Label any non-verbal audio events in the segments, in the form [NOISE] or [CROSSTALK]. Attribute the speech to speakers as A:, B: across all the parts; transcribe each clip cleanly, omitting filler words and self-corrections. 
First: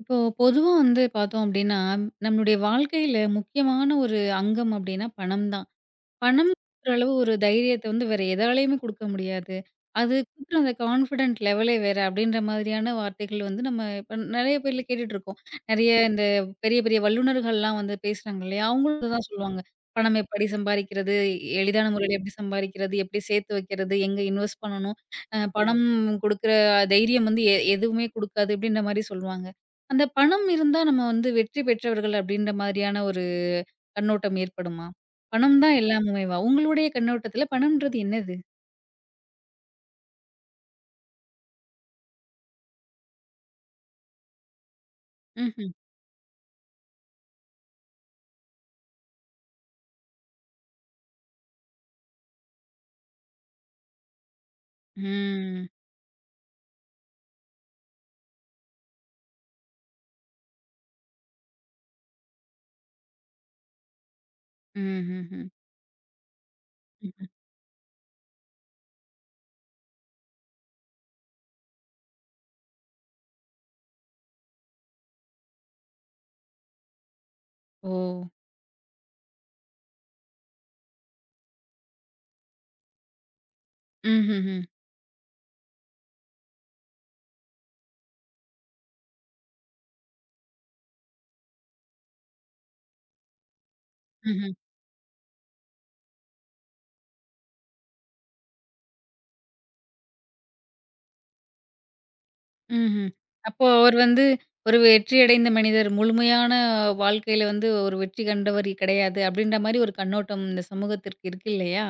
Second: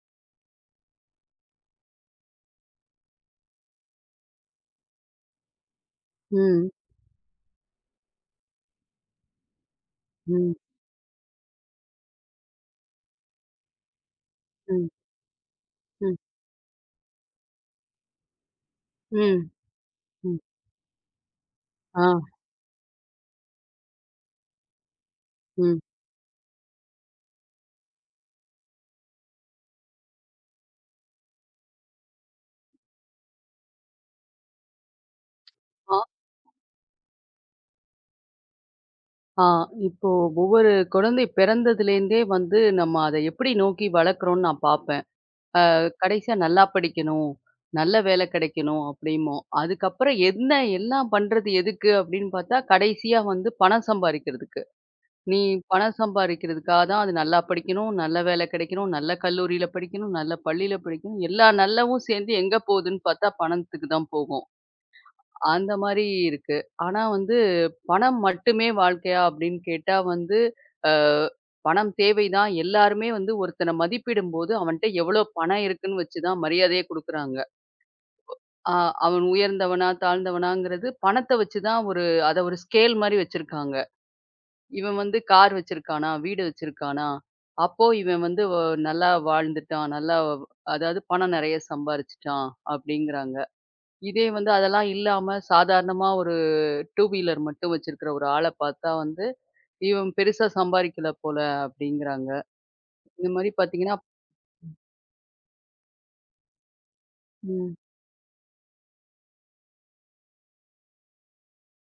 A: இப்போ பொதுவா வந்து பார்த்தோம் அப்டின்னா, நம்மளுடைய வாழ்க்கையில முக்கியமான ஒரு அங்கம் அப்டின்னா பணம் தான்.
B: ம்,
A: பணம்ன்ற அளவு ஒரு தைரியத்த வந்து வேற எதாலயுமே குடுக்க முடியாது. அது
B: ம்,
A: குடுக்குற அந்த கான்ஃபிடன்ட் லெவலே வேற அப்டின்ற மாதிரியான வார்த்தைகள் வந்து நம்ம இப்ப நெறைய பேர்ல
B: ம்,
A: கேட்டுட்ருக்கோம். நெறைய
B: ம்,
A: இந்த பெரிய, பெரிய வல்லுனர்கள்லாம் வந்து பேசுறாங்க இல்லையா? அவங்களும் இததான்
B: ம்,
A: சொல்லுவாங்க. பணம்
B: ம்.
A: எப்படி சம்பாரிக்கிறது? எளிதான
B: ஆ,
A: முறையில எப்படி சம்பாரிக்கிறது? எப்படி சேர்த்து வைக்கிறது? எங்க இன்வெஸ்ட் பண்ணணும்?
B: ம்.
A: பணம் குடுக்குற தைரியம் வந்து எதுவுமே குடுக்காது. இப்டின்ற மாரி சொல்லுவாங்க. அந்த பணம் இருந்தா நம்ம வந்து வெற்றி பெற்றவர்கள் அப்டின்ற மாதிரியான ஒரு கண்ணோட்டம் ஏற்படுமா? பணம் தான் ம்.
B: ஆ,
A: எல்லாமுமேவா? உங்களுடைய கண்ணோட்டத்துல பணம்ன்றது என்னது?
B: ஆ. இப்போ ஒவ்வொரு குழந்தை பிறந்ததுலேருந்தே வந்து நம்ம அத எப்படி நோக்கி வளர்க்குறோம்னு நான் பார்ப்பேன்.
A: ம்ஹ்ம்.
B: கடைசியா நல்லா படிக்கணும், நல்ல வேலை கிடைக்கணும் அப்படிம்போம். அதுக்கப்புறம் என்ன எல்லாம் பண்றது எதுக்கு அப்படின்னு பார்த்தா, கடைசியா வந்து பணம் சம்பாரிக்கிறதுக்கு. நீ
A: ம்.
B: பணம் சம்பாரிக்கிறதுக்காக தான் அது நல்லா படிக்கணும், நல்ல வேலை கிடைக்கணும், நல்ல கல்லூரியில படிக்கணும், நல்ல பள்ளியில படிக்கணும், எல்லா நல்லவும் சேர்ந்து எங்க போகுதுன்னு பார்த்தா பணத்துக்கு தான் போகும்.
A: ம்ஹ்ஹ்ம்.
B: அந்த மாரி இருக்கு. ஆனா
A: ம்ஹ்ம்.
B: வந்து பணம் மட்டுமே வாழ்க்கையா அப்படின்னு கேட்டா வந்து, அ பணம் தேவைதான். எல்லாருமே வந்து ஒருத்தன மதிப்பிடும்போது, அவன்ட்ட எவ்வளோ பணம் இருக்குன்னு வச்சு தான் மரியாதையே குடுக்குறாங்க.
A: ஓ!
B: அ அவன் உயர்ந்தவனா, தாழ்ந்தவனாங்கிறது பணத்த வச்சு தான் அத ஒரு ஸ்கேல் மாரி வச்சிருக்காங்க.
A: ம்ஹ்ஹ்ம்.
B: இவன் வந்து கார் வச்சிருக்கானா, வீடு வச்சிருக்கானா, அப்போ இவன் வந்து நல்லா வாழ்ந்துட்டான், நல்லா அதாவது பணம் நெறைய சம்பாரிச்சுட்டான் அப்படிங்கிறாங்க. இதே வந்து
A: ம்ஹ்ம்.
B: அதெல்லாம் இல்லாம சாதாரணமா ஒரு டூ வீலர் மட்டும் வச்சிருக்கிற ஒரு ஆள பார்த்தா வந்து, இவன் பெருசா சம்பாரிக்கல போல அப்படிங்கிறாங்க.
A: ம்ஹ்ம்.
B: இந்த மாரி
A: அப்போ அவர்
B: பார்த்தீங்கன்னா,
A: வந்து ஒரு வெற்றி அடைந்த மனிதர், முழுமையான வாழ்க்கையில வந்து
B: ம்.
A: ஒரு வெற்றி கண்டவர் கிடையாது. அப்படின்ற மாரி ஒரு கண்ணோட்டம் இந்த சமூகத்திற்கு இருக்கு இல்லையா?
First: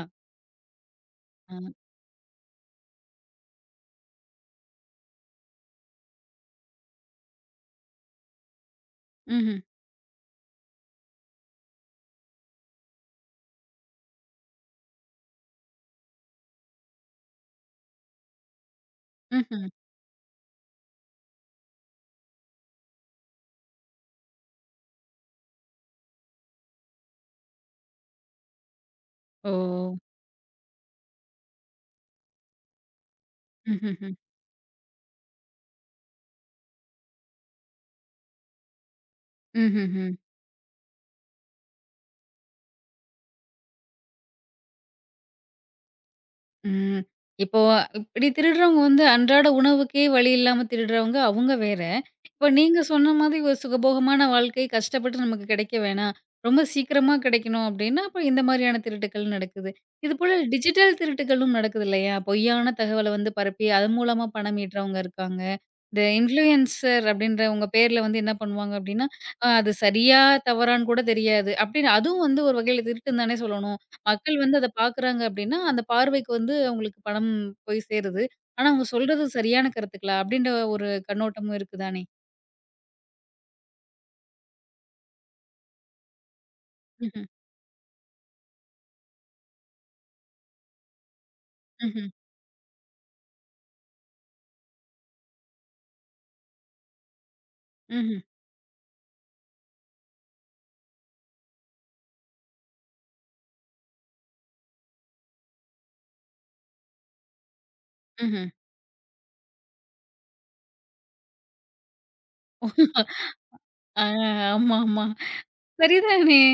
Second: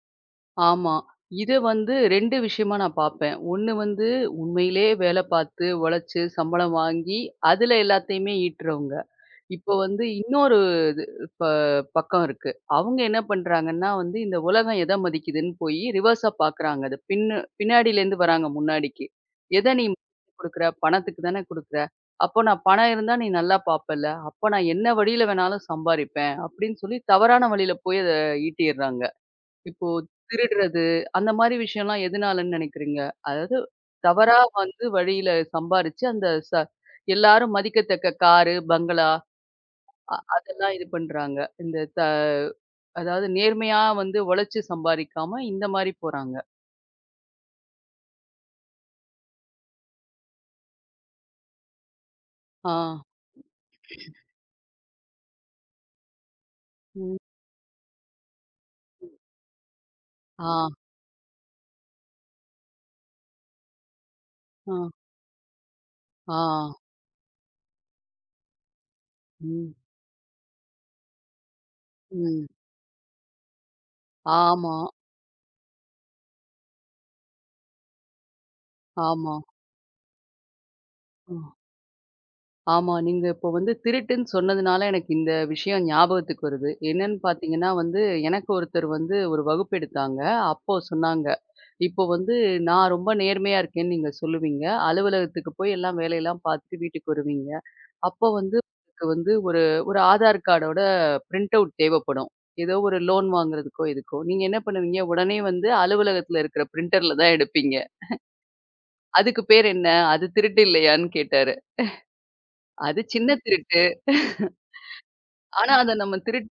B: ஆமா. இத
A: அ.
B: வந்து 2 விஷயமா நான் பார்ப்பேன். ஒண்ணு வந்து உண்மையிலே வேல பார்த்து, உழைச்சு, சம்பளம் வாங்கி, அதுல எல்லாத்தையுமே ஈட்டுறவங்க.
A: ம்ஹ்ம்.
B: இப்போ வந்து இன்னொரு இது ப பக்கம் இருக்கு. அவங்க என்ன பண்றாங்கன்னா வந்து, இந்த உலகம் எத மதிக்குதுன்னு போயி ரிவர்ஸா பார்க்குறாங்க. அது பின்னாடிலேருந்து வராங்க முன்னாடிக்கு.
A: ம்ஹ்ம்.
B: எத நீ குடுக்குற? பணத்துக்கு தானே குடுக்குற. அப்போ நான் பணம் இருந்தா நீ நல்லா பார்ப்பல்ல. அப்ப நான் என்ன வழியில வேணாலும் சம்பாரிப்பேன். அப்படின்னு சொல்லி தவறான வழியில போய் அத ஈட்டிர்றாங்க.
A: ஓ!
B: இப்போ திருடுறது, அந்த மாரி விஷயம்லாம் எதனாலன்னு நினைக்கிறீங்க? அதாவது
A: ம்ஹ்ஹ்ம்.
B: தவறா வந்து வழியில சம்பாரிச்சு, அந்த ச எல்லாரும் மதிக்கத்தக்க காரு, பங்களா
A: ம்ஹ்ஹ்ம்.
B: அதெல்லாம் இது பண்றாங்க. இந்த த அதாவது நேர்மையா வந்து உழைச்சு சம்பாரிக்காம, இந்த மாரி போறாங்க.
A: ம். இப்போ இப்டி திருடுறவங்க வந்து அன்றாட உணவுக்கே வழி இல்லாம திருடுறவங்க அவங்க வேற. இப்ப
B: ஆ.
A: நீங்க சொன்ன மாதிரி ஒரு சுகபோகமான வாழ்க்கை கஷ்டப்பட்டு நமக்கு கிடைக்க வேணாம். ரொம்ப சீக்கிரமா
B: ம்.
A: கிடைக்கணும் அப்டின்னா, அப்ப இந்த மாதிரியான திருட்டுக்கள் நடக்குது. இதுபோல
B: ஆ,
A: டிஜிட்டல் திருட்டுகளும் நடக்குது இல்லையா? பொய்யான தகவல வந்து பரப்பி அதன் மூலமா பணம்
B: ஆ,
A: ஈட்டுறவங்க இருக்காங்க. இந்த
B: ஆ.
A: இன்ஃப்ளூயன்சர் அப்டின்றவங்க பேர்ல வந்து என்ன பண்ணுவாங்க அப்டின்னா, அது
B: ம்,
A: சரியா தவறான்னு கூட தெரியாது. அப்டின்னு அதுவும் வந்து
B: ம்.
A: ஒரு வகையில திருட்டுன்னு தானே சொல்லணும். மக்கள் வந்து அத
B: ஆமா,
A: பார்க்குறாங்க அப்டின்னா, அந்த பார்வைக்கு வந்து அவங்களுக்கு பணம் போய் சேருது. ஆனா அவங்க சொல்றது
B: ஆமா.
A: சரியான கருத்துக்களா? அப்டின்ற ஒரு
B: அ.
A: கண்ணோட்டமும் இருக்கு தானே?
B: ஆமா. நீங்க இப்போ வந்து திருட்டுன்னு சொன்னதுனால எனக்கு இந்த விஷயம் ஞாபகத்துக்கு வருது. என்னன்னு
A: ம்ஹ்ம்,
B: பார்த்தீங்கன்னா வந்து, எனக்கு ஒருத்தர் வந்து ஒரு வகுப்பு எடுத்தாங்க. அப்போ சொன்னாங்க. இப்போ
A: ம்ஹ்ம்,
B: வந்து நான் ரொம்ப நேர்மையா இருக்கேன்னு நீங்க சொல்லுவீங்க. அலுவலகத்துக்கு போய் எல்லாம் வேலையெல்லாம் பார்த்துட்டு வீட்டுக்கு வருவீங்க.
A: ம்ஹ்ம்,
B: அப்போ வந்து உங்களுக்கு வந்து ஒரு ஒரு ஆதார் கார்டோட பிரிண்ட் அவுட் தேவைப்படும். ஏதோ ஒரு லோன் வாங்குறதுக்கோ, இதுக்கோ. நீங்க என்ன பண்ணுவீங்க, உடனே வந்து அலுவலகத்தில இருக்கிற பிரிண்டர்ல தான் எடுப்பீங்க.
A: ம்ஹ்ம்.
B: அதுக்கு பேர் என்ன? அது திருட்டு இல்லையான்னு கேட்டாரு. அது சின்ன திருட்டு.
A: ஆ ஆமா, ஆமா.
B: ஆனா, அத நம்ம
A: சரிதானே!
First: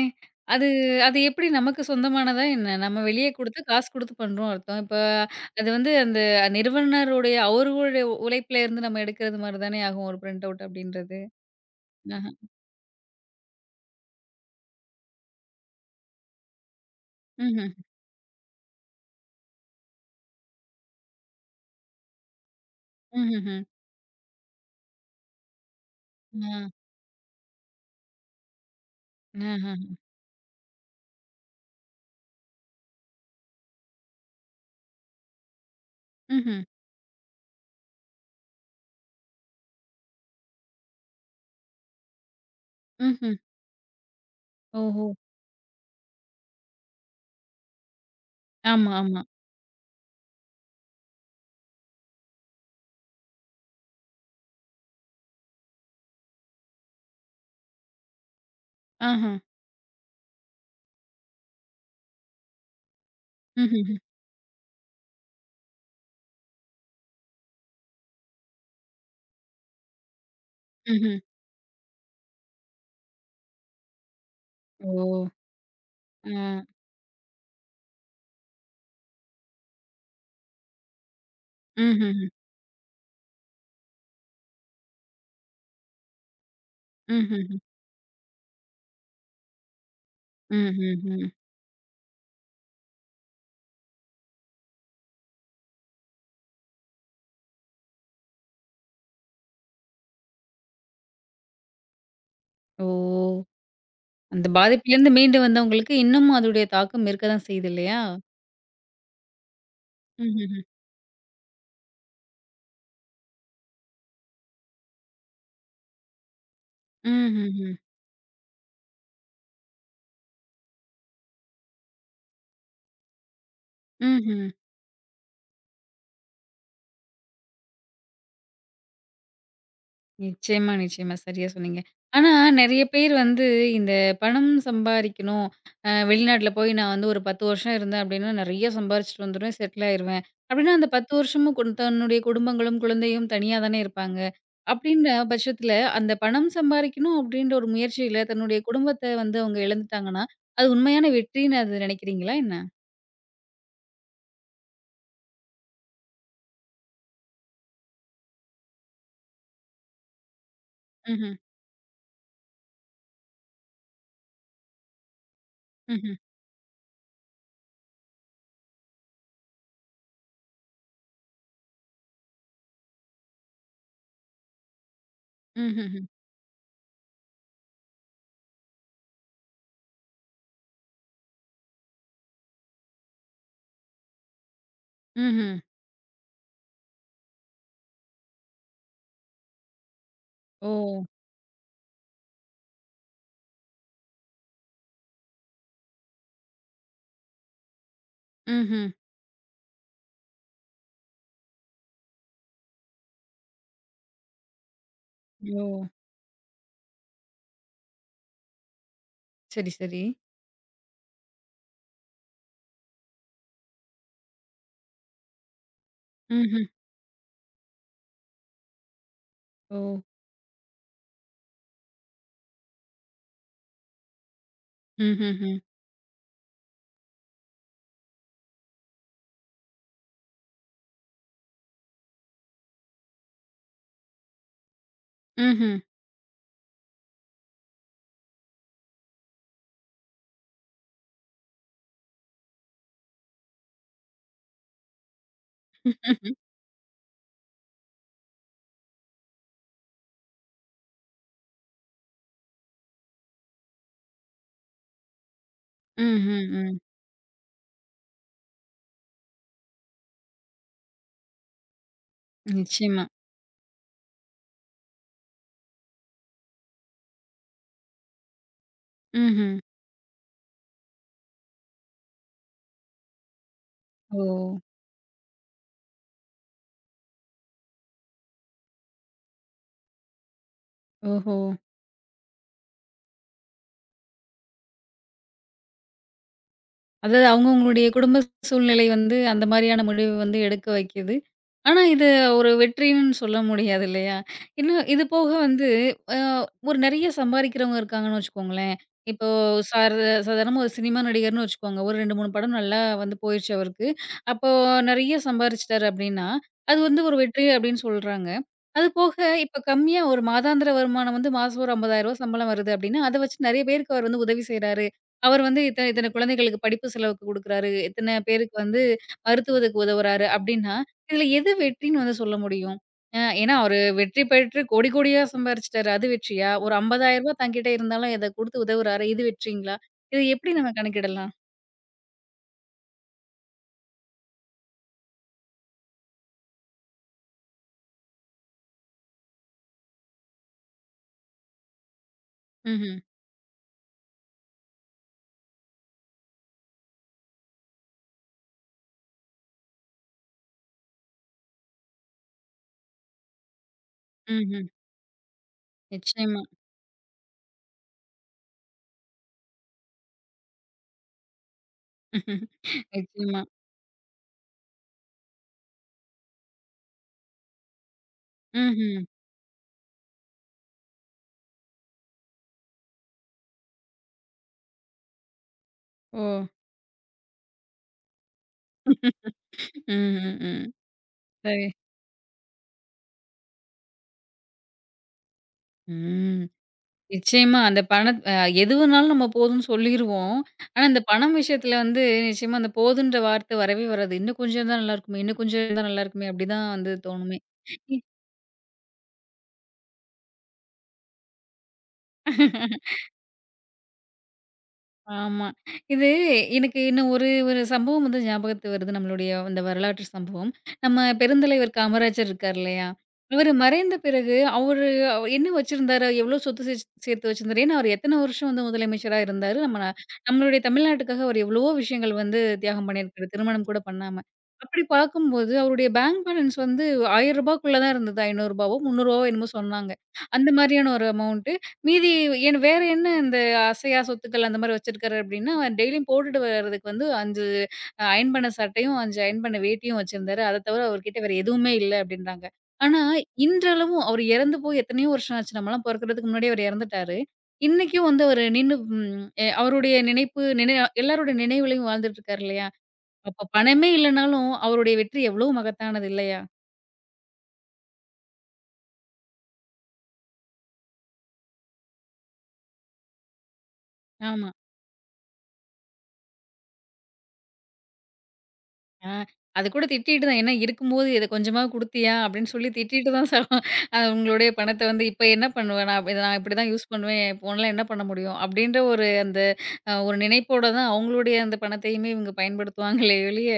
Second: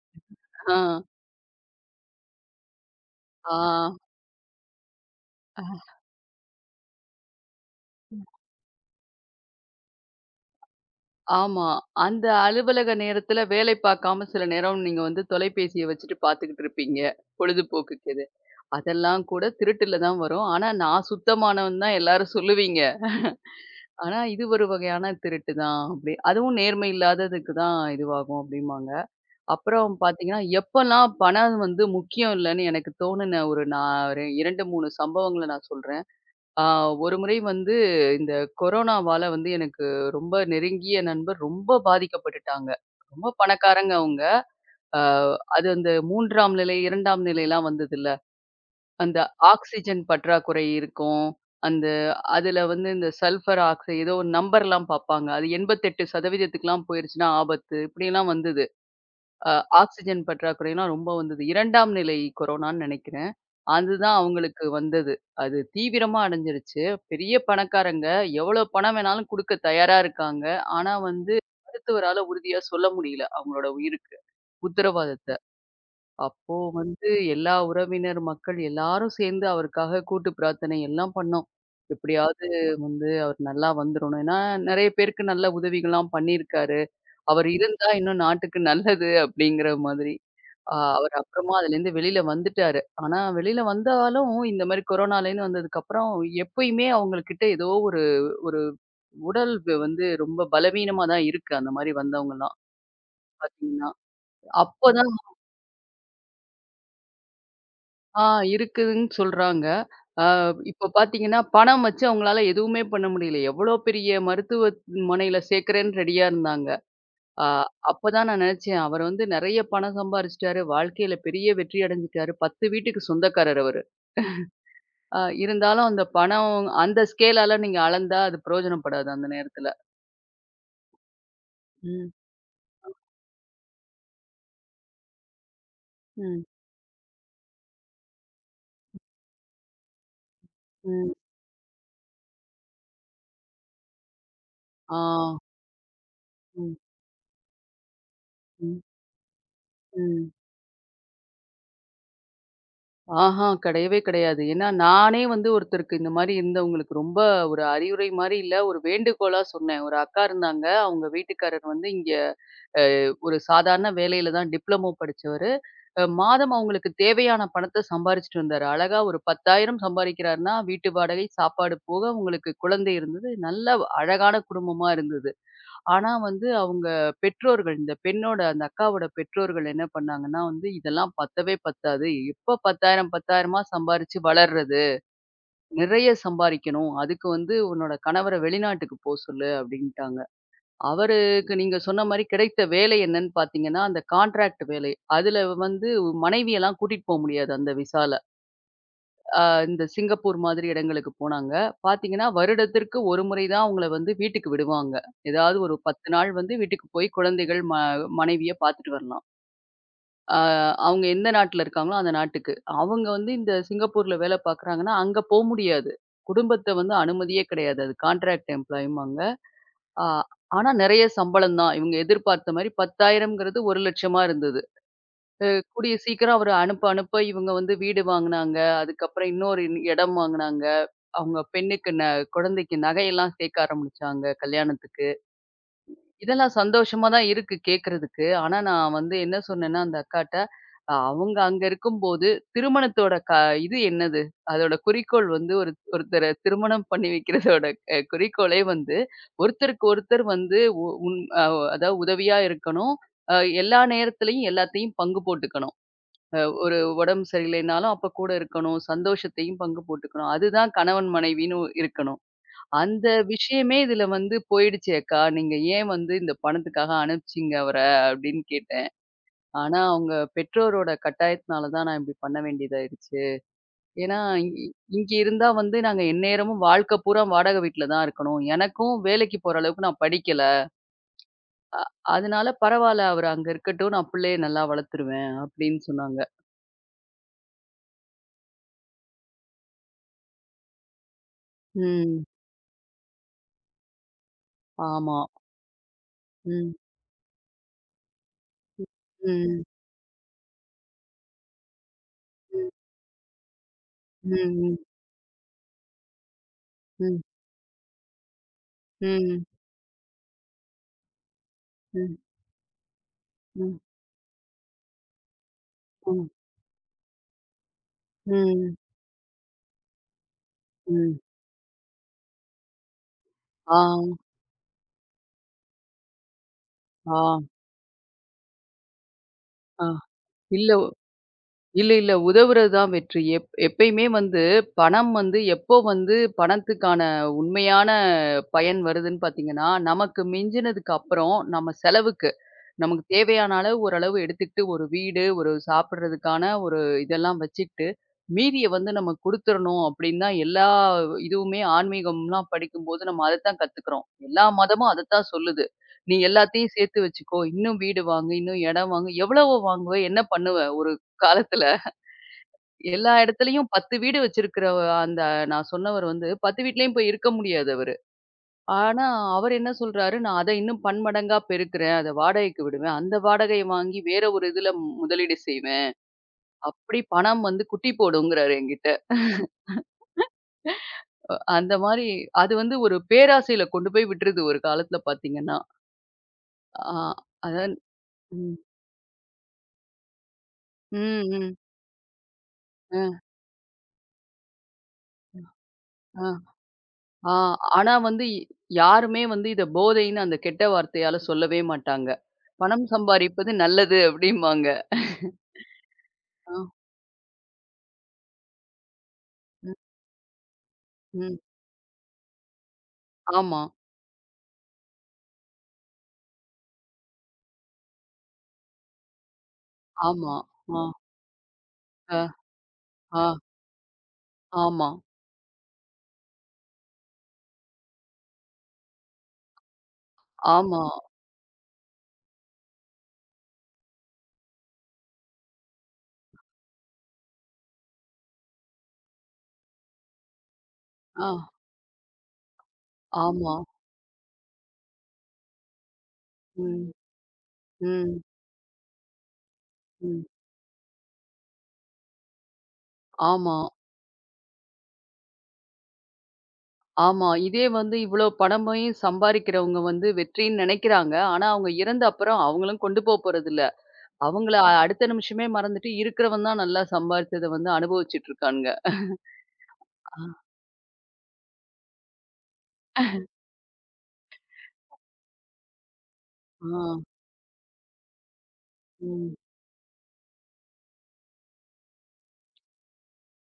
A: அது
B: ஆ,
A: அது எப்டி நமக்கு சொந்தமானதா என்ன? நம்ம வெளிய
B: ஆ,
A: குடுத்து காசு குடுத்து பண்றோம் அர்த்தம். இப்ப அது வந்து அந்த நிறுவனருடைய அவருடைய உழைப்புல இருந்து நம்ம எடுக்கிறது மாரி தானே ஆகும் ஒரு பிரிண்ட் அவுட் அப்டின்றது.
B: ஆமா.
A: ஆஹ.
B: அந்த அலுவலக நேரத்துல வேலை பார்க்காம சில நேரம் நீங்க வந்து தொலைபேசிய வச்சுட்டு பார்த்துக்கிட்டு இருப்பீங்க.
A: ம்ஹ்ம்,
B: பொழுதுபோக்குக்கு எது. அதெல்லாம் கூட திருட்டுல தான் வரும். ஆனா, நான் சுத்தமானவன் தான் எல்லாரும் சொல்லுவீங்க.
A: ம்ஹ்ஹ்ம்.
B: ஆனா, இது ஒரு வகையான திருட்டு தான் அப்படி. அதுவும்
A: ஆ.
B: நேர்மை இல்லாததுக்கு தான் இதுவாகும் அப்படிம்பாங்க.
A: ஆஹ.
B: அப்புறம் பார்த்தீங்கன்னா, எப்பலாம் பணம் வந்து முக்கியம் இல்லன்னு எனக்கு தோணுன நான் ஒரு 2, 3 சம்பவங்கள நான் சொல்றேன்.
A: ம்ஹ்ம்,
B: ஆ ஒரு முறை வந்து இந்த கொரோனாவால வந்து எனக்கு ரொம்ப நெருங்கிய நண்பர் ரொம்ப பாதிக்கப்பட்டுட்டாங்க. ரொம்ப
A: ம்ஹ்ம்.
B: பணக்காரங்க அவங்க. அ
A: ஓஹோ!
B: அது அந்த 3ஆம் நிலை, 2ஆம் நிலைலாம் வந்ததுல்ல.
A: ஆமா,
B: அந்த
A: ஆமா.
B: ஆக்ஸிஜன் பற்றாக்குறை இருக்கும். அந்த அதுல வந்து இந்த சல்ஃபர் ஆக்சை ஏதோ ஒரு நம்பர்லாம் பார்ப்பாங்க. அது 88% க்குலாம் போயிருச்சுன்னா ஆபத்து. இப்படியெல்லாம் வந்தது.
A: ஆஹ.
B: அ ஆக்ஸிஜன் பற்றாக்குறைலாம் ரொம்ப வந்தது. 2ஆம் நிலை கொரோனான்னு நெனைக்கிறேன்.
A: హుహుహు.
B: அதுதான் அவங்களுக்கு வந்தது. அது தீவிரமா அடைஞ்சிருச்சு. பெரிய பணக்காரங்க எவ்வளோ பணம் வேணாலும் குடுக்க தயாரா இருக்காங்க. ஆனா
A: హుహు.
B: வந்து மருத்துவரால உறுதியா சொல்ல முடியல, அவங்களோட உயிருக்கு.
A: ஓ!
B: உத்தரவாதத்த.
A: ஆ.
B: அப்போ வந்து எல்லா உறவினர், மக்கள் எல்லாரும் சேர்ந்து அவருக்காக கூட்டு பிரார்த்தனை எல்லாம் பண்ணோம்.
A: ம்ஹ்ஹ்ம்.
B: எப்படியாவது வந்து அவர் நல்லா வந்துரணும். ஏன்னா நெறைய பேருக்கு நல்ல உதவிகள்லாம் பண்ணியிருக்காரு. அவர்
A: ம்ஹ்ஹ்ம்.
B: இருந்தா இன்னும் நாட்டுக்கு நல்லது அப்படிங்கிற மாதிரி. அவர்
A: ம்ஹ்ஹ்ம்.
B: அப்புறமா அதுலேருந்து வெளியில வந்துட்டாரு. ஆனா வெளியில வந்தாலும் இந்த மாரி கொரோனாலேருந்து வந்ததுக்கப்புறம் எப்பயுமே அவங்கள்கிட்ட ஏதோ ஒரு ஒரு உடல் வந்து ரொம்ப பலவீனமா தான் இருக்கு. அந்த மாரி வந்தவங்கலாம்
A: ஓ!
B: பார்த்தீங்கன்னா.
A: அந்த பாதிப்பிலிருந்து
B: அப்பதான்
A: மீண்டு வந்தவங்களுக்கு இன்னமும் அதோடைய தாக்கம் இருக்க தான் செய்யுது இல்லையா?
B: ஆ இருக்குதுன்னு சொல்றாங்க. அ
A: ம்ஹ்ஹ்ம்.
B: இப்ப பார்த்தீங்கன்னா, பணம் வச்சு அவங்களால எதுவுமே பண்ண முடியல. எவ்வளோ பெரிய மருத்துவமனையில சேர்க்கிறேன்னு ரெடியா இருந்தாங்க. ஆ
A: ம்ஹ்ஹ்ம்.
B: அப்பதான் நான் நெனச்சேன், அவரு வந்து நெறைய பணம் சம்பாரிச்சுட்டாரு. வாழ்க்கையில பெரிய வெற்றி அடைஞ்சுட்டாரு. 10 வீட்டுக்கு சொந்தக்காரர் அவரு.
A: ம்ஹ்ம்.
B: அ இருந்தாலும் அந்த பணம் அந்த ஸ்கேலால நீங்க அளந்தா அது பிரயோஜனப்படாது அந்த நேரத்துல.
A: நிச்சயமா, நிச்சயமா. சரியா சொன்னீங்க.
B: ம்,
A: ஆனா நெறைய பேர் வந்து இந்த பணம் சம்பாரிக்கணும்.
B: ம்,
A: வெளிநாட்ல போய் நான் வந்து ஒரு 10 வருஷம் இருந்தேன் அப்டின்னா, நெறைய சம்பாரிச்சுட்டு வந்துருவேன், செட்டில் ஆயிருவேன். அப்டின்னா அந்த 10
B: ம்.
A: வருஷமும் தன்னுடைய குடும்பங்களும், குழந்தையும் தனியா தானே இருப்பாங்க.
B: ஆ.
A: அப்டின்ற பட்சத்துல அந்த பணம்
B: ம்,
A: சம்பாரிக்கணும் அப்டின்ற ஒரு முயற்சியில தன்னுடைய
B: ம்,
A: குடும்பத்த வந்து அவங்க இழந்துட்டாங்கன்னா,
B: ம்.
A: அது உண்மையான வெற்றின்னு அது நெனைக்கிறீங்களா என்ன?
B: ஆஹா கிடையவே கிடையாது. ஏன்னா நானே வந்து ஒருத்தருக்கு இந்த மாரி இருந்தவங்களுக்கு ரொம்ப ஒரு அறிவுரை மாரி இல்ல, ஒரு வேண்டுகோளா சொன்னேன். ஒரு அக்கா இருந்தாங்க. அவங்க
A: ம்ஹ்ம்.
B: வீட்டுக்காரர் வந்து இங்க அ ஒரு சாதாரண வேலையில தான் டிப்ளமோ படிச்சவரு.
A: ம்ஹ்ம்.
B: மாதம் அவங்களுக்கு தேவையான பணத்த சம்பாரிச்சுட்டு வந்தாரு. அழகா ஒரு 10,000 சம்பாரிக்கிறார்ன்னா, வீட்டு வாடகை, சாப்பாடு போக அவங்களுக்கு குழந்தை இருந்தது. நல்ல அழகான குடும்பமா இருந்தது.
A: ம்ஹ்ஹ்ம்.
B: ஆனா வந்து அவங்க பெற்றோர்கள் இந்த பெண்ணோட அந்த அக்காவோட பெற்றோர்கள் என்ன பண்ணாங்கன்னா வந்து, "இதெல்லாம் பத்தவே பத்தாது. எப்ப 10,000 சம்பாரிச்சு வளர்றது?
A: ம்ஹ்ம்.
B: நிறைய சம்பாரிக்கணும். அதுக்கு வந்து உன்னோட கணவர வெளிநாட்டுக்கு போ சொல்லு" அப்படின்ட்டாங்க.
A: ஓ!
B: அவருக்கு நீங்க சொன்ன மாரி கிடைத்த வேலை என்னன்னு பார்த்தீங்கன்னா, அந்த கான்ட்ராக்ட் வேலை. அதுல வந்து மனைவியெல்லாம் கூட்டிட்டு போ முடியாது அந்த விசால.
A: ம்ஹ்ம்.
B: அ இந்த சிங்கப்பூர் மாதிரி இடங்களுக்கு போனாங்க. பார்த்தீங்கன்னா, வருடத்திற்கு ஒரு முறை தான் அவங்கள வந்து வீட்டுக்கு விடுவாங்க. ஏதாவது
A: ஓ!
B: ஒரு 10 நாள் வந்து வீட்டுக்கு போய் குழந்தைகள், மனைவிய பார்த்துட்டு வரலாம்.
A: சரி, சரி.
B: அ அவங்க எந்த நாட்டுல இருக்காங்களோ அந்த நாட்டுக்கு. அவங்க வந்து இந்த சிங்கப்பூர்ல வேலை பார்க்குறாங்கன்னா, அங்க போ முடியாது.
A: ம்ஹ்ம்.
B: குடும்பத்த வந்து அனுமதியே கிடையாது. அது கான்ட்ராக்ட் எம்ப்ளாயிம்பாங்க.
A: ஓ!
B: ஆ, ஆனா நெறைய சம்பளம் தான். இவங்க எதிர்பார்த்த மாரி 10,000ங்கிறது 1,00,000 இருந்தது.
A: ம்ஹ்ஹ்ம்.
B: கூடிய சீக்கிரம் அவரு அனுப்ப அனுப்ப இவங்க வந்து வீடு வாங்குனாங்க. அதுக்கப்புறம் இன்னொரு இடம் வாங்குனாங்க. அவங்க பெண்ணுக்கு குழந்தைக்கு நகையெல்லாம் சேர்க்க ஆரம்பிச்சாங்க கல்யாணத்துக்கு.
A: ம்ஹ்ம்.
B: இதெல்லாம் சந்தோஷமா தான் இருக்கு கேட்கறதுக்கு. ஆனா நான் வந்து என்ன சொன்னேன்னா, அந்த அக்காட்ட, அவங்க அங்க இருக்கும்போது திருமணத்தோட க இது என்னது? அதோட குறிக்கோள் வந்து ஒரு ஒருத்தர
A: ம்ஹ்ம்.
B: திருமணம் பண்ணி வைக்கிறதோட குறிக்கோளே வந்து, ஒருத்தருக்கு ஒருத்தர் வந்து உன் அதாவது உதவியா இருக்கணும். அ எல்லா நேரத்திலயும் எல்லாத்தையும் பங்கு போட்டுக்கணும்.
A: ம்.
B: அ ஒரு
A: ம்.
B: உடம்பு சரியில்லைனாலும் அப்ப கூட இருக்கணும். சந்தோஷத்தையும் பங்கு போட்டுக்கணும். அதுதான் கணவன் மனைவின்னு இருக்கணும்.
A: நிச்சயமா.
B: அந்த விஷயமே இதுல வந்து போயிடுச்சு அக்கா. நீங்க ஏன் வந்து இந்த பணத்துக்காக அனுப்பிச்சீங்க அவர? அப்படின்னு கேட்டேன்.
A: ம்ஹ்ம்.
B: ஆனா அவங்க பெற்றோரோட கட்டாயத்தினால தான் நான் இப்படி பண்ண வேண்டியதாயிருச்சு.
A: ஓ!
B: ஏன்னா இ இங்க இருந்தா வந்து நாங்க எந்நேரமும் வாழ்க்கை பூரா வாடகை வீட்ல தான் இருக்கணும். எனக்கும் வேலைக்கு போற அளவுக்கு நான் படிக்கல.
A: ஓஹோ!
B: அ அதனால பரவால்ல அவரு அங்க இருக்கட்டும். நான் பிள்ளைய நல்லா வளர்த்துருவேன் அப்படின்னு சொன்னாங்க.
A: அதாவது அவங்கவங்களுடைய குடும்ப சூழ்நிலை வந்து அந்த மாரியான முடிவு வந்து எடுக்க வைக்குது. ஆனா, இது
B: ம்.
A: ஒரு வெற்றின்னு சொல்ல முடியாது இல்லையா? இன்னும் இது
B: ஆமா.
A: போக வந்து அ
B: ம்.
A: ஒரு நெறைய சம்பாரிக்கிறவங்க இருக்காங்கன்னு வச்சுக்கோங்களேன். இப்போ
B: ம்.
A: சார் சாதாரணமா ஒரு சினிமா நடிகர்ன்னு வச்சுக்கோங்க. ஒரு 2, 3 படம்
B: ம்.
A: நல்லா வந்து போயிருச்சு அவருக்கு. அப்போ
B: ம்.
A: நெறைய சம்பாரிச்சுட்டாரு அப்டின்னா, அது வந்து
B: ம்.
A: ஒரு
B: ம்.
A: வெற்றி அப்டின்னு சொல்றாங்க. அது போக
B: ம்.
A: இப்ப கம்மியா ஒரு மாதாந்திர வருமானம் வந்து மாசம் ஒரு ரூ. 50,000
B: ம்.
A: சம்பளம் வருது அப்டின்னா, அத வச்சு நெறைய
B: ம்.
A: பேருக்கு அவர் வந்து உதவி செய்றாரு. அவர் வந்து இத்தன இத்தன
B: ம்.
A: குழந்தைகளுக்கு படிப்பு செலவுக்கு குடுக்குறாரு, இத்தன பேருக்கு
B: ம்.
A: வந்து மருத்துவத்துக்கு உதவுறாரு அப்டின்னா,
B: ம்.
A: இதுல எது வெற்றின்னு வந்து சொல்ல முடியும்? ஏன்னா அவரு
B: ஆ.
A: வெற்றி பெற்று கோடி கோடியா சம்பாரிச்சுட்டாரு. அது வெற்றியா? ஒரு ரூ.
B: ஆ,
A: 50,000 தன்கிட்ட இருந்தாலும் இத குடுத்து உதவுறாரே இது வெற்றிங்களா?
B: ஆ.
A: இத எப்டி
B: இல்ல.
A: நம்ம கணக்கிடலாம்?
B: இல்ல, இல்ல. உதவுறது தான் வெற்றி. எப்பயுமே வந்து பணம் வந்து எப்போ வந்து பணத்துக்கான உண்மையான பயன் வருதுன்னு பார்த்தீங்கன்னா, நமக்கு மிஞ்சினதுக்கு அப்புறம் நம்ம செலவுக்கு,
A: ம்ஹ்ம்.
B: நமக்கு தேவையான அளவு ஓரளவு எடுத்துக்கிட்டு ஒரு வீடு, ஒரு சாப்பிடுறதுக்கான ஒரு இதெல்லாம் வச்சுக்கிட்டு, மீதிய வந்து நம்ம குடுத்துறணும் அப்படின்னு தான் எல்லா இதுவுமே ஆன்மீகம்லாம் படிக்கும்போது நம்ம அதத்தான் கத்துக்கிறோம். எல்லா
A: ம்ஹ்ம்.
B: மதமும் அதத்தான் சொல்லுது. "நீ
A: நிச்சயமா.
B: எல்லாத்தையும் சேர்த்து வச்சுக்கோ. இன்னும் வீடு வாங்கு, இன்னும் இடம் வாங்கு. எவ்வளவு வாங்குவ? என்ன பண்ணுவ ஒரு காலத்துல?"
A: [LAUGHS]
B: எல்லா
A: நிச்சயமா.
B: இடத்துலயும் 10 வீடு வச்சிருக்கிற அந்த நான் சொன்னவர் வந்து 10 வீட்லயும் போய் இருக்க முடியாது அவரு.
A: ம்ஹ்ம்.
B: ஆனா, அவரு என்ன சொல்றாரு, "நான் அத இன்னும் பன்மடங்கா பெருக்குறேன். அத வாடகைக்கு விடுவேன். அந்த வாடகைய வாங்கி வேற ஒரு இதுல முதலீடு செய்வேன்.
A: ஓ!
B: அப்படி பணம் வந்து குட்டி போடுங்கிறாரு என்கிட்ட."
A: ம், ம், ம். சரி.
B: அந்த மாரி அது வந்து ஒரு பேராசையில கொண்டு போய் விட்டுருது ஒரு காலத்துல பார்த்தீங்கன்னா.
A: ம்.
B: ஆ
A: நிச்சயமா.
B: அதான்
A: அந்த பணத் அ
B: ம்.
A: எது வேணாலும் நம்ம போதும்னு சொல்லிருவோம். ஆனா, இந்த
B: ம்,
A: பணம்
B: ம்.
A: விஷயத்துல வந்து நிச்சயமா அந்த
B: அ,
A: போதுன்ற வார்த்தை வரவே வராது. இன்னும் கொஞ்சம் இருந்தா நல்லாருக்குமே, இன்னும் கொஞ்சம் இருந்தா நல்லாருக்குமே,
B: ஆ.
A: அப்டிதான் வந்து
B: ஆ,
A: தோணுமே.
B: ஆனா வந்து யாருமே வந்து இத போதைன்னு அந்த கெட்ட வார்த்தையால சொல்லவே மாட்டாங்க. "பணம் சம்பாரிப்பது நல்லது" அப்படிம்பாங்க.
A: ஆமா. இது
B: ஆ,
A: எனக்கு இன்னும் ஒரு ஒரு சம்பவம் வந்து ஞாபகத்துக்கு வருது. நம்மளுடைய அந்த
B: ம்,
A: வரலாற்று சம்பவம். நம்ம
B: ம்.
A: பெருந்தலைவர் காமராஜர் இருக்கார் இல்லையா? அவரு
B: ஆமா,
A: மறைந்த பிறகு அவரு அவர் என்ன வச்சிருந்தாரு? எவ்ளோ சொத்து சேத் சேர்த்து வச்சிருந்தாரு? ஏன்னா, அவரு எத்தன வருஷம் வந்து முதலமைச்சரா இருந்தாரு?
B: ஆமா.
A: நம்மளுடைய
B: ஆ,
A: தமிழ்நாட்டுக்காக அவர் எவ்வளவோ விஷயங்கள்
B: அ,
A: வந்து தியாகம்
B: ஆ,
A: பண்ணியிருக்காரு. திருமணம் கூட பண்ணாம. அப்படி
B: ஆமா,
A: பார்க்கும்போது அவருடைய பேங்க் பேலன்ஸ் வந்து ரூ. 1000க்குள்ள தான் இருந்தது. ரூ. 500வோ, ரூ. 300வோ என்னமோ சொன்னாங்க. அந்த
B: ஆமா,
A: மாரியான ஒரு அமௌண்ட். மீதி என் வேற என்ன இந்த அசையா சொத்துக்கள் அந்த மாரி வச்சிருக்காரு அப்டின்னா, டெய்லியும் போட்டுட்டு வரதுக்கு வந்து 5 அயர்ன் பண்ண சட்டையும், 5 அயர்ன் பண்ண வேட்டியும் வச்சிருந்தாரு. அத தவிர அவர்கிட்ட
B: ஆ,
A: வேற எதுவுமே இல்ல அப்டின்றாங்க. ஆனா,
B: ஆமா.
A: இன்றளவும் அவர் இறந்து போய் எத்தனையோ வருஷம் ஆச்சு. நம்மலாம் பொறக்கறதுக்கு முன்னாடியே அவர்
B: ம்,
A: இறந்துட்டாரு. இன்னைக்கும்
B: ம்,
A: வந்து அவரு நின்னு ம் எ அவருடைய
B: ம்.
A: நினைப்பு நினை எல்லாருடைய நினைவுலயும் வாழ்ந்துட்டு இருக்காரு இல்லையா? அப்ப
B: ஆமா,
A: பணமே இல்லனாலும் அவருடைய வெற்றி எவ்ளோ மகத்தானது இல்லையா?
B: ஆமா. இதே வந்து இவ்ளோ பணமையும் சம்பாரிக்கிறவங்க வந்து வெற்றின்னு நெனைக்கிறாங்க. ஆனா அவங்க இறந்த அப்புறம் அவங்களும் கொண்டு போ போறதில்ல.
A: ஆமா.
B: அவங்கள அடுத்த நிமிஷமே மறந்துட்டு, இருக்கிறவன் தான் நல்லா சம்பாரிச்சத வந்து அனுபவிச்சுட்டு இருக்கானுங்க.
A: ஆ. அது கூட
B: ஆ,
A: திட்டிட்டு தான். ஏன்னா இருக்கும்போது இத கொஞ்சமாவது குடுத்தியா? அப்படின்னு சொல்லி திட்டிட்டு தான் ச அ உங்களுடைய பணத்த வந்து இப்ப என்ன பண்ணுவேன்? நான் இப்படிதான்
B: ஆ,
A: யூஸ் பண்ணுவேன். போன்லாம் என்ன பண்ண முடியும்? அப்படின்ற ஒரு
B: ம்.
A: அந்த அ ஒரு நினைப்போட தான் அவங்களுடைய அந்த பணத்தையுமே இவங்க பயன்படுத்துவாங்களே ஒழிய,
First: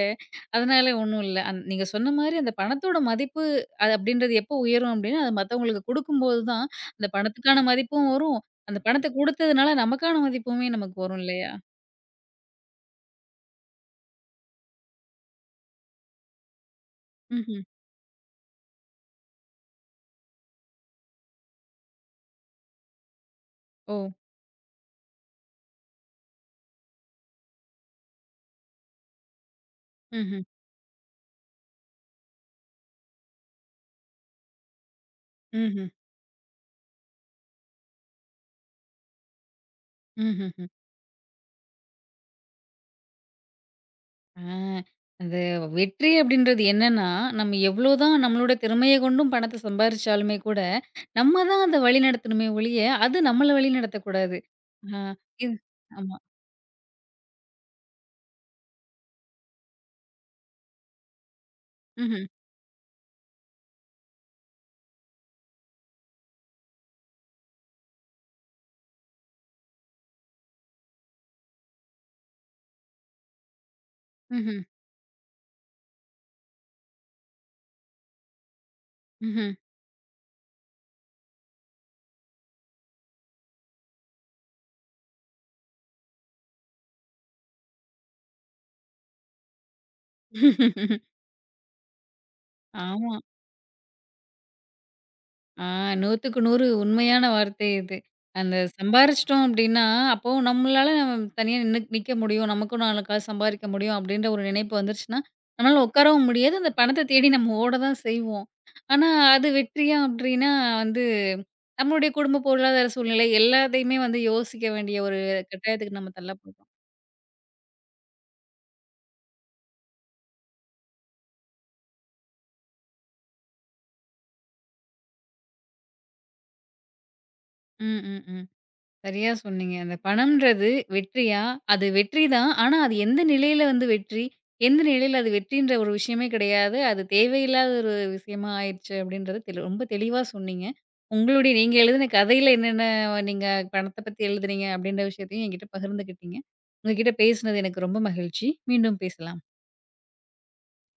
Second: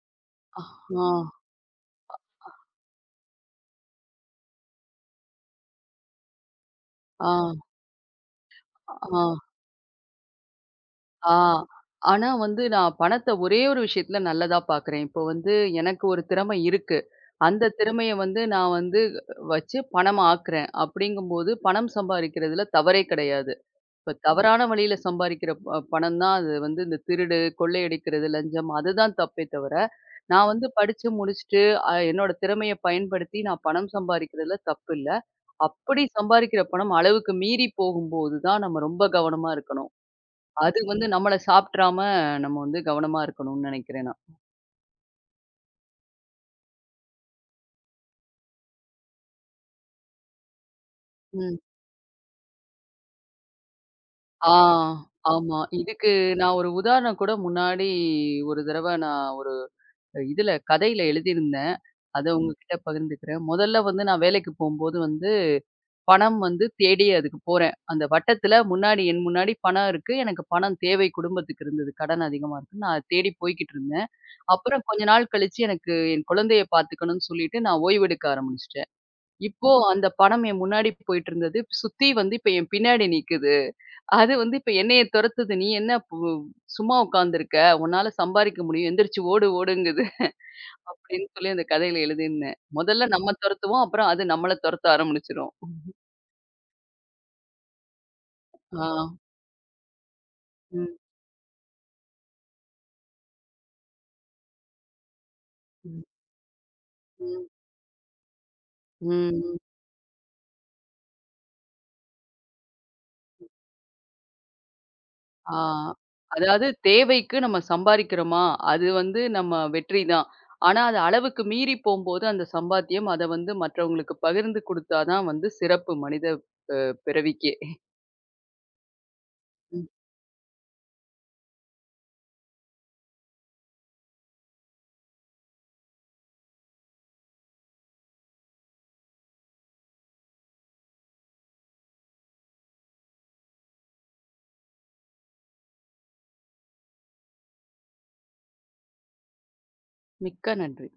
A: அதனால ஒண்ணும்
B: ஆ,
A: இல்ல. நீங்க சொன்ன மாரி அந்த பணத்தோட மதிப்பு அது அப்படின்றது எப்போ உயரும் அப்படின்னா, அது மத்தவங்களுக்கு குடுக்கும்போது தான் அந்த
B: ஆ, ஆ,
A: பணத்துக்கான மதிப்பும் வரும். அந்த பணத்த
B: ஆ,
A: குடுத்ததுனால நமக்கான மதிப்புமே நமக்கு வரும்
B: ஆ.
A: இல்லையா?
B: ஆனா வந்து நான் பணத்த ஒரே ஒரு விஷயத்துல நல்லதா பார்க்குறேன். இப்போ வந்து எனக்கு ஒரு திறமை இருக்கு.
A: ம்ஹ்ம்.
B: அந்த திறமைய வந்து நான் வந்து வச்சு பணமா ஆக்குறேன். அப்படிங்கும்போது பணம் சம்பாரிக்கிறதுல தவறே கிடையாது.
A: ஓ!
B: இப்ப தவறான வழியில சம்பாரிக்கிற பணம் தான் அது வந்து இந்த திருடு, கொள்ளையடிக்கிறது, லஞ்சம் அதுதான் தப்பே தவிர,
A: ம்ஹ்ம்.
B: நான் வந்து படிச்சு முடிச்சுட்டு என்னோட திறமைய பயன்படுத்தி நான் பணம் சம்பாரிக்கிறதுல தப்பு இல்ல.
A: ம்ஹ்ம்.
B: அப்படி சம்பாரிக்கிற பணம் அளவுக்கு மீறி போகும்போது தான் நம்ம ரொம்ப கவனமா இருக்கணும்.
A: ம்ஹ்ம்.
B: அது வந்து நம்மள சாப்ட்றாம நம்ம வந்து கவனமா இருக்கணும்னு நெனைக்கிறேன் நான்.
A: ஆ, அது வெற்றி அப்படின்றது என்னன்னா, நம்ம எவ்வளோதான் நம்மளோட திறமைய கொண்டும் பணத்த சம்பாரிச்சாலுமே கூட, நம்ம
B: ம்.
A: தான் அத வழிநடத்தணுமே ஒழிய, அது நம்மள வழிநடத்தக்கூடாது.
B: ஆ.
A: ஆ, இது
B: ஆமா. இதுக்கு
A: ஆமா.
B: நான் ஒரு உதாரணம் கூட முன்னாடி ஒரு தடவ நான் ஒரு இதுல கதையில எழுதியிருந்தேன்.
A: ம்ஹ்ம்,
B: அத உங்ககிட்ட பகிர்ந்துக்கிறேன். முதல்ல வந்து நான் வேலைக்கு போம்போது வந்து பணம் வந்து தேடி அதுக்கு போறேன். அந்த வட்டத்துல முன்னாடி என் முன்னாடி பணம் இருக்கு. எனக்கு பணம் தேவை குடும்பத்துக்கு இருந்தது. கடன் அதிகமா இருக்கு. நான் அதை தேடி போய்க்கிட்டு இருந்தேன்.
A: ம்ஹ்ம்,
B: அப்புறம் கொஞ்ச நாள் கழிச்சு எனக்கு என் குழந்தைய பார்த்துக்கணும்னு சொல்லிட்டு நான் ஓய்வெடுக்க ஆரம்பிச்சுட்டேன்.
A: ம்ஹ்ம்.
B: இப்போ அந்த பணம் என் முன்னாடி போயிட்டு இருந்தது. சுத்தி வந்து இப்ப என் பின்னாடி நிக்குது. அது வந்து இப்ப என்னைய துரத்துது. "நீ என்ன சும்மா உட்காந்துருக்க? உன்னால சம்பாரிக்க முடியும். எந்திரிச்சு ஓடு ஓடுங்குது." அப்படின்னு சொல்லி அந்த கதையில எழுதியிருந்தேன். முதல்ல
A: ஆமா.
B: நம்ம துரத்துவோம். அப்புறம் அது நம்மள துரத்த ஆரம்பிச்சுரும்.
A: ஆ 100க்கு 100 உண்மையான வார்த்தை இது. அந்த
B: ஆ.
A: சம்பாரிச்சுட்டோம் அப்டின்னா, அப்போ
B: ம்.
A: நம்மளால நம்ம தனியா நின்னு நிக்க முடியும். நமக்கும் 4 காசு சம்பாரிக்க முடியும் அப்டின்ற ஒரு நினைப்பு வந்துருச்சுன்னா, நம்மளால
B: ம்.
A: உட்காரவும் முடியாது. அந்த பணத்த தேடி
B: ம்.
A: நம்ம ஓட தான் செய்வோம். ஆனா, அது
B: ம்.
A: வெற்றியா அப்டின்னா வந்து நம்மளுடைய குடும்ப பொருளாதார சூழ்நிலை எல்லாத்தையுமே வந்து யோசிக்க வேண்டிய ஒரு
B: ஆ.
A: கட்டாயத்துக்கு நம்ம
B: அதாவது
A: தள்ளப்படுறோம்.
B: தேவைக்கு நம்ம சம்பாரிக்கிறோமா, அது வந்து நம்ம வெற்றி தான். ஆனா, அது அளவுக்கு மீறி போம்போது அந்த சம்பாத்தியம் அத வந்து மற்றவங்களுக்கு பகிர்ந்து குடுத்தா தான் வந்து சிறப்பு மனித அ பிறவிக்கே.
A: ம், ம், ம். சரியா சொன்னீங்க.
B: ம்.
A: அந்த பணம்ன்றது வெற்றியா? அது வெற்றி தான். ஆனா, அது எந்த நிலையில வந்து வெற்றி? எந்த நிலையில அது வெற்றின்ற ஒரு விஷயமே கிடையாது. அது தேவையில்லாத ஒரு விஷயமா ஆயிருச்சு அப்படின்றத ரொம்ப தெளிவா சொன்னீங்க. உங்களுடைய நீங்க எழுதின கதையில என்னென்ன நீங்க பணத்த பத்தி எழுதுனீங்க அப்படின்ற விஷயத்தையும் என்கிட்ட பகிர்ந்துக்கிட்டீங்க. உங்ககிட்ட பேசினது எனக்கு ரொம்ப மகிழ்ச்சி. மீண்டும் பேசலாம்.
B: மிக்க நன்றி.